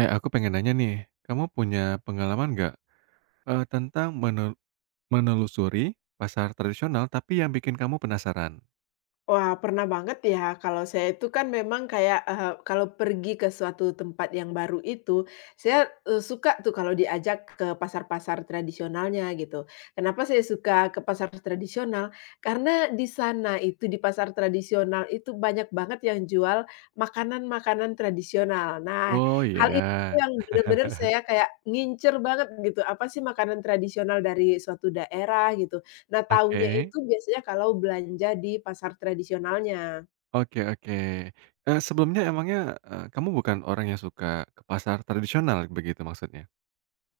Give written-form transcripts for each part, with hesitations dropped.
Aku pengen nanya nih, kamu punya pengalaman nggak, tentang menelusuri pasar tradisional tapi yang bikin kamu penasaran? Wah, pernah banget ya. Kalau saya itu kan memang kayak, kalau pergi ke suatu tempat yang baru itu, saya, suka tuh kalau diajak ke pasar-pasar tradisionalnya gitu. Kenapa saya suka ke pasar tradisional? Karena di sana itu, di pasar tradisional itu banyak banget yang jual makanan-makanan tradisional. Nah, Oh, hal itu ya. yang bener-bener saya kayak ngincer banget gitu, apa sih makanan tradisional dari suatu daerah gitu. Nah, Oke, tahunya itu biasanya kalau belanja di pasar tradisionalnya. oke, oke. Sebelumnya emangnya, kamu bukan orang yang suka ke pasar tradisional begitu maksudnya?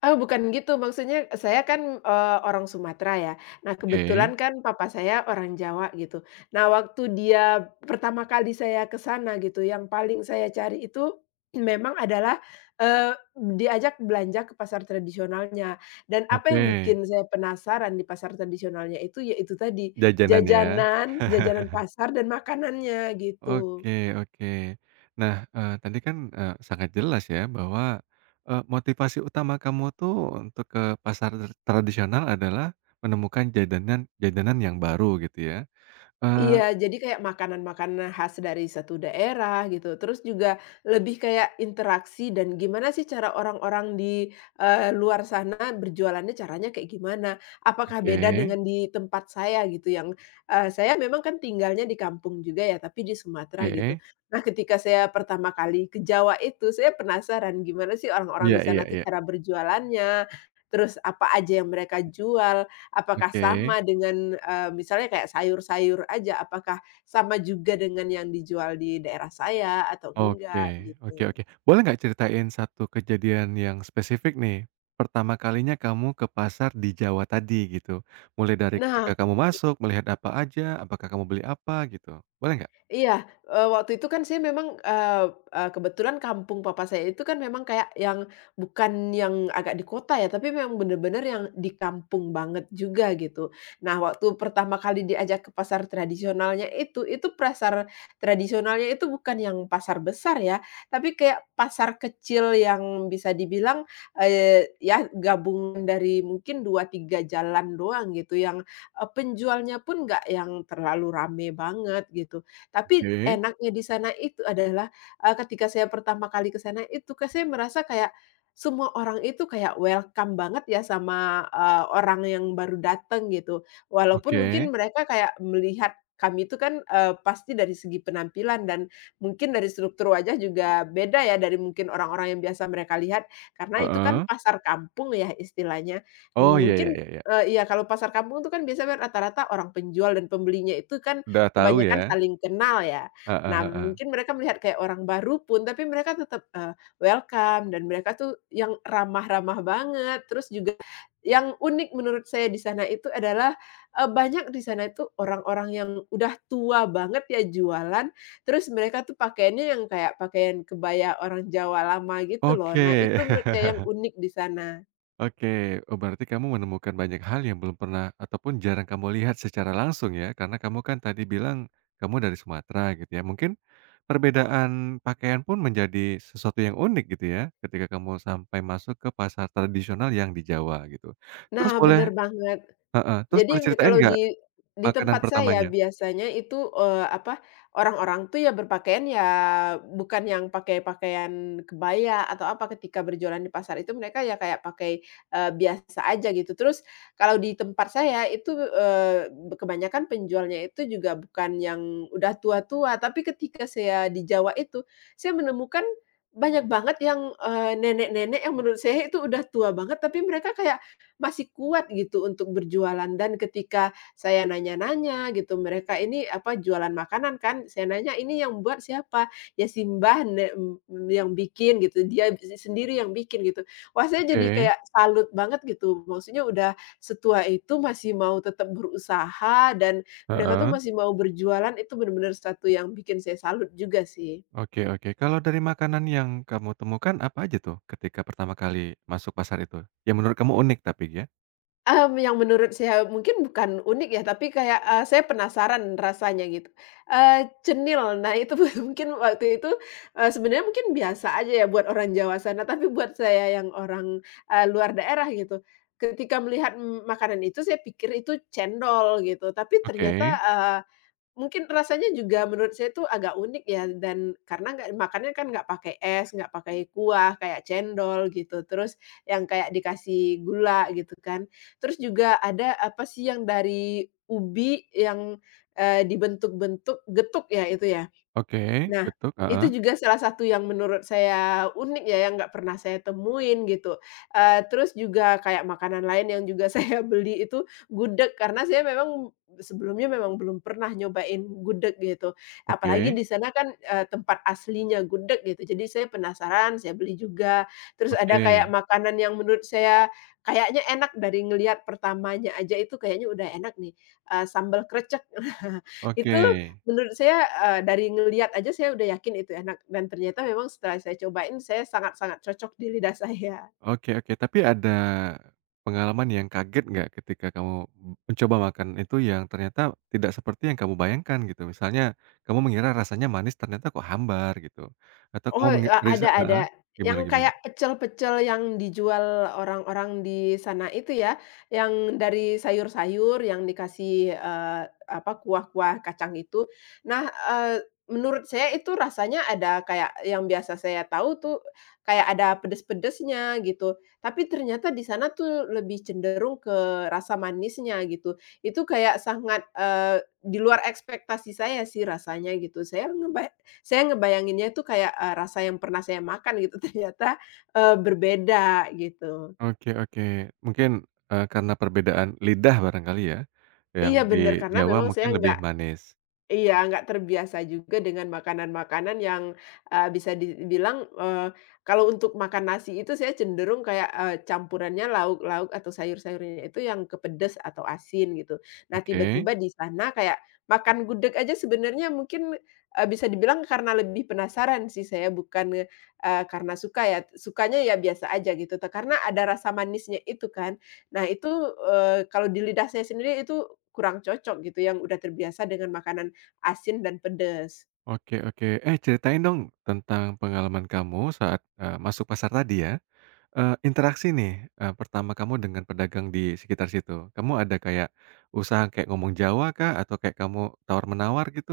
Oh, bukan gitu, maksudnya saya kan, orang Sumatera ya. Nah, Oke kebetulan kan papa saya orang Jawa gitu. Nah, waktu dia pertama kali saya ke sana gitu, yang paling saya cari itu memang adalah, eee, diajak belanja ke pasar tradisionalnya. Dan apa yang oke, bikin saya penasaran di pasar tradisionalnya itu, ya itu tadi, jajanan ya? jajanan, jajanan pasar dan makanannya, gitu. Oke oke. Nah, tadi kan, sangat jelas ya bahwa, motivasi utama kamu tuh untuk ke pasar tradisional adalah menemukan jajanan jajanan yang baru gitu ya. Eee, Iya, jadi kayak makanan-makanan khas dari satu daerah gitu, terus juga lebih kayak interaksi dan gimana sih cara orang-orang di, luar sana berjualannya caranya kayak gimana? Apakah oke beda dengan di tempat saya gitu yang, saya memang kan tinggalnya di kampung juga ya, tapi di Sumatera gitu. oke. Nah, ketika saya pertama kali ke Jawa itu, saya penasaran gimana sih orang-orang Iya di iya sana tuh iya. cara berjualannya, terus apa aja yang mereka jual. Apakah Oke. sama dengan, misalnya kayak sayur-sayur aja, apakah sama juga dengan yang dijual di daerah saya atau Oke enggak oke gitu. oke. Boleh nggak ceritain satu kejadian yang spesifik nih, pertama kalinya kamu ke pasar di Jawa tadi gitu? Mulai dari Nah, ketika kamu masuk, melihat apa aja, apakah kamu beli apa gitu? Boleh nggak? iya, waktu itu kan saya memang, eee eee, kebetulan kampung papa saya itu kan memang kayak yang bukan yang agak di kota ya, tapi memang bener-bener yang di kampung banget juga gitu. Nah, waktu pertama kali diajak ke pasar tradisionalnya itu pasar tradisionalnya itu bukan yang pasar besar ya, tapi kayak pasar kecil yang bisa dibilang, ya gabungan dari mungkin 2 3 jalan doang gitu, yang, penjualnya pun nggak yang terlalu rame banget gitu. Tapi Oke. enaknya di sana itu adalah, ketika saya pertama kali ke sana itu saya merasa kayak semua orang itu kayak welcome banget ya sama, orang yang baru datang gitu. Walaupun mungkin Oke, mereka kayak melihat kami itu kan, pasti dari segi penampilan dan mungkin dari struktur wajah juga beda ya dari mungkin orang-orang yang biasa mereka lihat, karena itu kan heeh. pasar kampung ya istilahnya. Oh, ya ya Mungkin ya ya, iya kalau pasar kampung itu kan biasanya rata-rata orang penjual dan pembelinya itu kan udah tahu kebanyakan ya, saling kenal ya. heeh Nah, heeh. mungkin mereka melihat kayak orang baru pun, tapi mereka tetap, welcome dan mereka tuh yang ramah-ramah banget. Terus juga yang unik menurut saya di sana itu adalah, banyak di sana itu orang-orang yang udah tua banget ya jualan, terus mereka tuh pakaiannya yang kayak pakaian kebaya orang Jawa lama gitu loh. Nah, itu Oke. menurut saya yang unik di sana. Oke, oh berarti kamu menemukan banyak hal yang belum pernah ataupun jarang kamu lihat secara langsung ya, karena kamu kan tadi bilang kamu dari Sumatera gitu ya, mungkin perbedaan pakaian pun menjadi sesuatu yang unik gitu ya, ketika kamu sampai masuk ke pasar tradisional yang di Jawa gitu. Terus Nah, boleh, bener banget. heeh, terus Jadi boleh ceritain kalau nggak di makanan tempat saya pertamanya? biasanya itu, apa, orang-orang tuh ya berpakaian ya bukan yang pakai pakaian kebaya atau apa ketika berjualan di pasar itu mereka ya kayak pakai, biasa aja gitu. Terus kalau di tempat saya itu, kebanyakan penjualnya itu juga bukan yang udah tua-tua, tapi ketika saya di Jawa itu, saya menemukan banyak banget yang, nenek-nenek yang menurut saya itu udah tua banget, tapi mereka kayak masih kuat gitu untuk berjualan dan ketika saya nanya-nanya gitu, mereka ini apa, jualan makanan kan, saya nanya, "Ini yang buat siapa?" "Ya si yang bikin," gitu, "dia si sendiri yang bikin," gitu. Wah, saya jadi Oke, kayak salut banget gitu, maksudnya udah setua itu masih mau tetap berusaha dan mereka tuh heeh. masih mau berjualan, itu benar-benar satu yang bikin saya salut juga sih. Oke oke. Kalau dari makanan yang kamu temukan apa aja tuh ketika pertama kali masuk pasar itu? Yang menurut kamu unik tapi ya? Yang menurut saya mungkin bukan unik ya, tapi kayak, saya penasaran rasanya gitu, cenil. Nah itu mungkin waktu itu, sebenarnya mungkin biasa aja ya buat orang Jawa sana, tapi buat saya yang orang, luar daerah gitu, ketika melihat, makanan itu saya pikir itu cendol gitu, tapi ternyata, Oke mungkin rasanya juga menurut saya tuh agak unik ya dan karena nggak makannya kan nggak pakai es, nggak pakai kuah kayak cendol gitu, terus yang kayak dikasih gula gitu kan. Terus juga ada apa sih yang dari ubi yang, dibentuk-bentuk getuk ya itu ya? oke, Nah, getuk, itu heeh, juga salah satu yang menurut saya unik ya, yang nggak pernah saya temuin gitu. Terus juga kayak makanan lain yang juga saya beli itu gudeg, karena saya memang sebelumnya memang belum pernah nyobain gudeg gitu. Apalagi oke di sana kan, tempat aslinya gudeg gitu, jadi saya penasaran, saya beli juga. Terus ada oke kayak makanan yang menurut saya kayaknya enak dari ngelihat pertamanya aja itu kayaknya udah enak nih, sambal krecek. Itu oke Menurut saya, dari ngelihat aja saya udah yakin itu enak dan ternyata memang setelah saya cobain, saya sangat-sangat cocok di lidah saya. oke oke. Tapi ada pengalaman yang kaget nggak ketika kamu mencoba makan itu yang ternyata tidak seperti yang kamu bayangkan gitu? Misalnya kamu mengira rasanya manis ternyata kok hambar gitu, atau Oh, kamu mengi ada ada. Yang gimana gimana? kayak pecel-pecel yang dijual orang-orang di sana itu ya, yang dari sayur-sayur yang dikasih, apa, kuah-kuah kacang itu. Nah, menurut saya itu rasanya ada kayak yang biasa saya tahu tuh, kayak ada pedes-pedesnya gitu, tapi ternyata di sana tuh lebih cenderung ke rasa manisnya gitu. Itu kayak sangat, di luar ekspektasi saya sih rasanya gitu. Saya ngebayanginnya itu kayak, rasa yang pernah saya makan gitu ternyata, berbeda gitu. Oke oke. Mungkin, karena perbedaan lidah barangkali ya, yang Iya di bener, karena Jawa memang mungkin saya lebih nggak manis. iya, nggak terbiasa juga dengan makanan-makanan yang, bisa dibilang, kalau untuk makan nasi itu saya cenderung kayak, campurannya lauk-lauk atau sayur-sayurnya itu yang atau asin gitu. Nah Oke, tiba-tiba di sana kayak makan gudeg aja sebenarnya mungkin, bisa dibilang karena lebih penasaran sih saya bukan, karena suka ya, sukanya ya biasa aja gitu karena ada rasa manisnya itu kan. Nah itu, kalau di lidah saya sendiri itu kurang cocok gitu yang udah terbiasa dengan makanan asin dan pedes. oke oke. Eh, ceritain dong tentang pengalaman kamu saat, masuk pasar tadi ya. Interaksi nih, pertama kamu dengan pedagang di sekitar situ. Kamu ada kayak usaha kayak ngomong Jawa kah? Atau kayak kamu tawar-menawar gitu?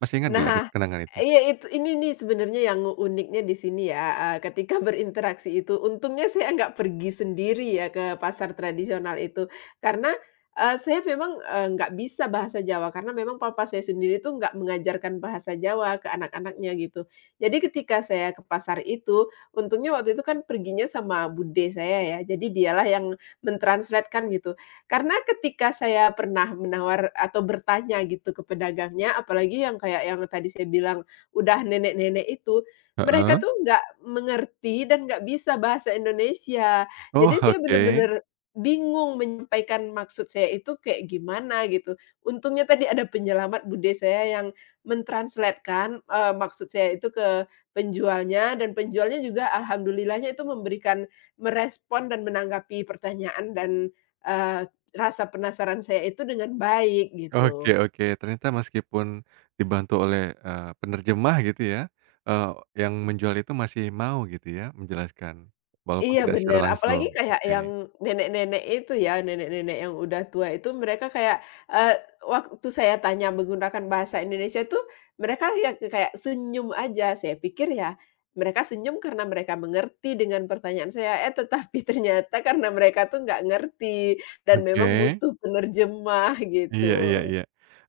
Masih ingat nggak ada Nah, kenangan itu? iya itu ini nih sebenarnya yang uniknya di sini ya, ketika berinteraksi itu, untungnya saya nggak pergi sendiri ya ke pasar tradisional itu, karena, saya memang, nggak bisa bahasa Jawa, karena memang papa saya sendiri tuh nggak mengajarkan bahasa Jawa ke anak-anaknya gitu. Jadi ketika saya ke pasar itu, untungnya waktu itu kan perginya sama bude saya ya, jadi dialah yang men-translate-kan gitu. Karena ketika saya pernah menawar atau bertanya gitu ke pedagangnya, apalagi yang kayak yang tadi saya bilang udah nenek-nenek itu, mereka Heeh. tuh nggak mengerti dan nggak bisa bahasa Indonesia. Jadi Oh, saya oke. bener-bener bingung menyampaikan maksud saya itu kayak gimana gitu. Untungnya tadi ada penyelamat bude saya yang men-translate kan, maksud saya itu ke penjualnya dan penjualnya juga alhamdulillahnya itu memberikan merespon dan menanggapi pertanyaan dan, eee rasa penasaran saya itu dengan baik Oke gitu. oke, ternyata meskipun dibantu oleh, penerjemah gitu ya, eee, yang menjual itu masih mau gitu ya menjelaskan, walaupun Iya tidak secara bener, apalagi langsung. kayak yang Oke nenek-nenek itu ya, nenek-nenek yang udah tua itu mereka kayak, eee, waktu saya tanya menggunakan bahasa Indonesia tuh mereka ya kayak senyum aja. Saya pikir ya mereka senyum karena mereka mengerti dengan pertanyaan saya, eh tetapi ternyata karena mereka tuh nggak ngerti dan memang oke, butuh penerjemah gitu. iya iya iya.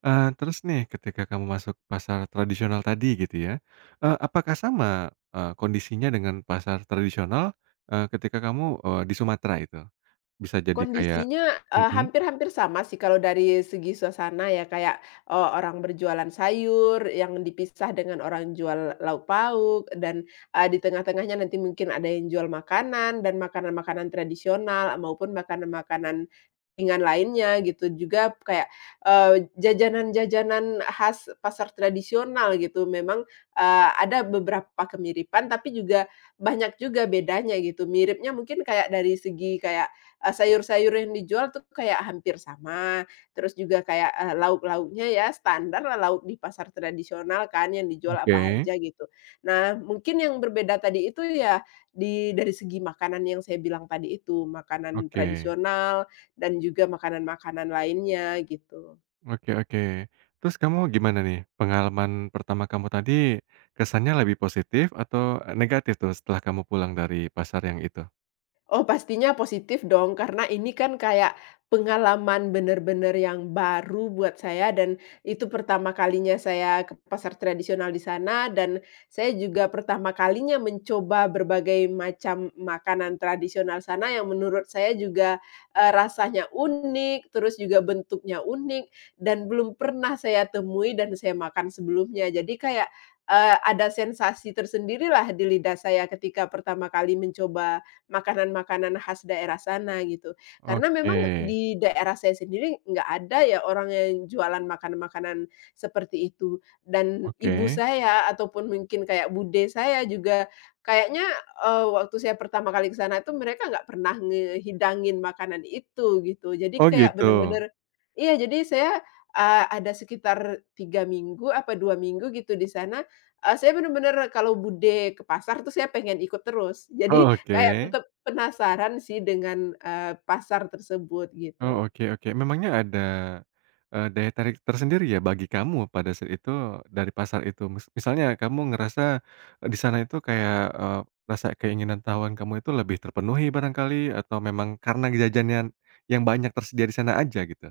Terus nih ketika kamu masuk pasar tradisional tadi gitu ya, apakah sama, kondisinya dengan pasar tradisional, ketika kamu, di Sumatera itu? Bisa jadi kayak Kondisinya, mhm, hampir-hampir sama sih kalau dari segi suasana ya kayak, orang berjualan sayur yang dipisah dengan orang jual lauk pauk dan, di tengah-tengahnya nanti mungkin ada yang jual makanan dan makanan-makanan tradisional maupun makanan-makanan ringan lainnya gitu juga kayak, jajanan-jajanan khas pasar tradisional gitu memang, ada beberapa kemiripan tapi juga banyak juga bedanya gitu. Miripnya mungkin kayak dari segi kayak, sayur-sayur yang dijual tuh kayak hampir sama, terus juga kayak, lauk-lauknya ya standarlah lauk di pasar tradisional kan yang dijual apa oke aja gitu. Nah mungkin yang berbeda tadi itu ya dari segi makanan yang saya bilang tadi itu, makanan oke. tradisional dan juga makanan-makanan lainnya gitu. Oke oke. Terus kamu gimana nih, pengalaman pertama kamu tadi kesannya lebih positif atau eh, negatif tuh setelah kamu pulang dari pasar yang itu? Oh, pastinya positif dong, karena ini kan kayak pengalaman bener-bener yang baru buat saya dan itu pertama kalinya saya ke pasar tradisional di sana dan saya juga pertama kalinya mencoba berbagai macam makanan tradisional sana yang menurut saya juga, rasanya unik, terus juga bentuknya unik dan belum pernah saya temui dan saya makan sebelumnya. Jadi kayak, ada sensasi tersendirilah di lidah saya ketika pertama kali mencoba makanan-makanan khas daerah sana gitu. Karena Oke, memang di daerah saya sendiri nggak ada ya orang yang jualan makanan-makanan seperti itu, dan ibu oke. saya ataupun mungkin kayak bude saya juga kayaknya, waktu saya pertama kali ke sana itu mereka nggak pernah ngehidangin makanan itu gitu. Jadi Oh kayak gitu? bener-bener iya jadi saya, ada sekitar 3 minggu apa 2 minggu gitu di sana, saya bener-bener kalau bude ke pasar tuh saya pengen ikut terus. Jadi Oh oke. kayak tetap penasaran sih dengan, pasar tersebut Oh gitu. oke oke. Memangnya ada, daya tarik tersendiri ya bagi kamu pada saat itu dari pasar itu? Misalnya kamu ngerasa, di sana itu kayak, eee, rasa keinginan tahuan kamu itu lebih terpenuhi barangkali atau memang karena jajanan yang banyak tersedia di sana aja gitu?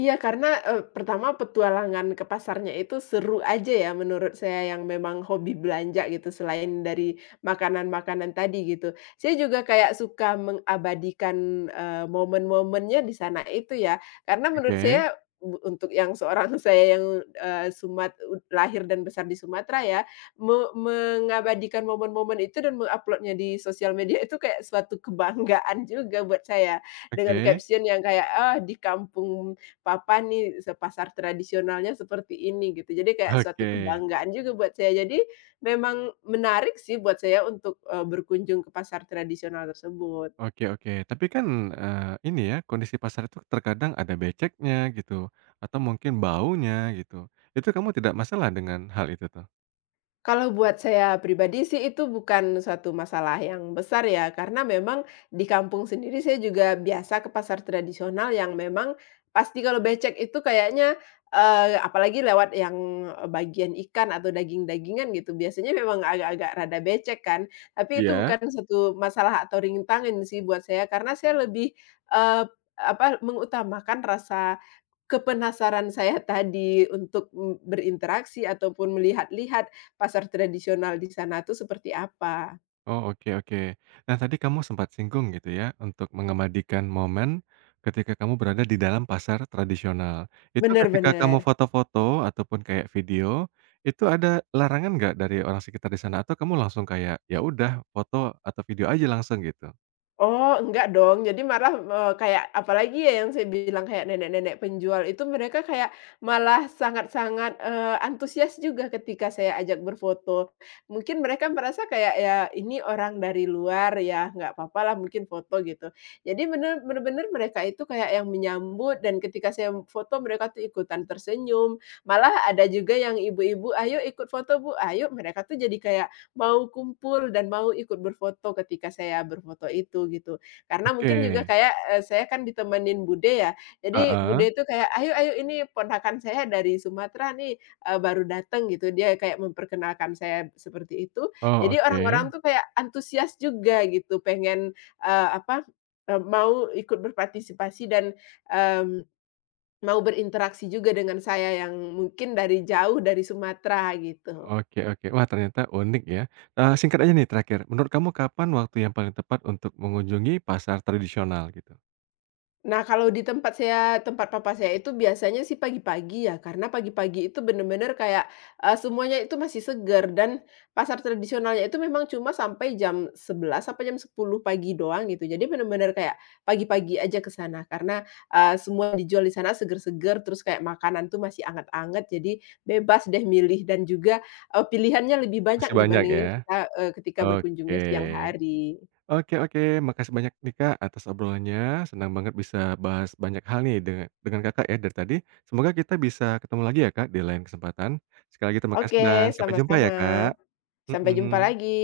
Iya karena, pertama petualangan ke pasarnya itu seru aja ya menurut saya yang memang hobi belanja gitu selain dari makanan-makanan tadi gitu. Saya juga kayak suka mengabadikan, momen-momennya di sana itu ya, karena menurut Oke saya untuk yang seorang saya yang, eee, Sumat lahir dan besar di Sumatera ya, mengabadikan momen-momen itu dan menguploadnya di sosial media itu kayak suatu kebanggaan juga buat saya, dengan oke caption yang kayak, "Ah di kampung papa nih pasar tradisionalnya seperti ini gitu. Jadi kayak suatu oke kebanggaan juga buat saya. Jadi memang menarik sih buat saya untuk, berkunjung ke pasar tradisional tersebut. oke oke. Tapi kan, eee, ini ya, kondisi pasar itu terkadang ada beceknya gitu, atau mungkin baunya gitu. Itu kamu tidak masalah dengan hal itu tuh? Kalau buat saya pribadi sih itu bukan suatu masalah yang besar ya, karena memang di kampung sendiri saya juga biasa ke pasar tradisional yang memang pasti kalau becek itu kayaknya, apalagi lewat yang eh, bagian ikan atau daging-dagingan gitu, biasanya memang agak-agak rada becek kan. Tapi itu Iya? bukan suatu masalah atau rintangan sih buat saya, karena saya lebih, eee, apa, mengutamakan rasa kepenasaran saya tadi untuk, berinteraksi ataupun melihat-lihat pasar tradisional di sana tuh seperti apa. Oh, oke oke. Nah, tadi kamu sempat singgung gitu ya, untuk mengabadikan momen ketika kamu berada di dalam pasar tradisional. Itu Bener ketika kamu bener. foto-foto ataupun kayak video, itu ada larangan nggak dari orang sekitar di sana? Atau kamu langsung kayak, ya udah foto atau video aja langsung gitu? Oh, enggak dong. Jadi malah, kayak apalagi ya yang saya bilang kayak nenek-nenek penjual itu mereka kayak malah sangat-sangat, antusias juga ketika saya ajak berfoto. Mungkin mereka merasa kayak, ya ini orang dari luar ya, nggak apa papalah mungkin foto gitu. Jadi bener-bener mereka itu kayak yang menyambut dan ketika saya foto mereka tuh ikutan tersenyum, malah ada juga yang ibu-ibu, "Ayo ikut foto Bu, ayo." Mereka tuh jadi kayak mau kumpul dan mau ikut berfoto ketika saya berfoto itu gitu. Karena Oke, mungkin juga kayak, saya kan ditemenin bude ya, jadi heeh. bude itu kayak, "Ayo ayo ini ponakan saya dari Sumatera nih, baru datang gitu." Dia kayak memperkenalkan saya seperti itu. Oh, Jadi oke. orang-orang tuh kayak antusias juga gitu, pengen, apa, mau ikut berpartisipasi dan, mmm, mau berinteraksi juga dengan saya yang mungkin dari jauh dari Sumatera gitu. Oke oke. Wah, ternyata unik ya. Singkat aja nih terakhir, menurut kamu kapan waktu yang paling tepat untuk mengunjungi pasar tradisional gitu? Nah, kalau di tempat saya tempat papa saya itu biasanya sih pagi-pagi ya, karena pagi-pagi itu bener-bener kayak, semuanya itu masih segar dan pasar tradisionalnya itu memang cuma sampai jam 11 sampai jam 10 pagi doang gitu. Jadi bener-bener kayak pagi-pagi aja ke sana karena, semua yang dijual di sana seger-seger, terus kayak makanan tuh masih anget-anget, jadi bebas deh milih dan juga, pilihannya lebih Masih banyak banyak ya? dibandingin kita, ketika Oke. berkunjungnya siang hari. Oke oke, makasih banyak nih, Kak, atas obrolannya. Senang banget bisa bahas banyak hal nih dengan Kakak ya dari tadi. Semoga kita bisa ketemu lagi ya, Kak, di lain kesempatan. Sekali lagi terima kasih dan Oke, sampai jumpa sama-sama. ya, Kak. Sampai jumpa Mhm. lagi.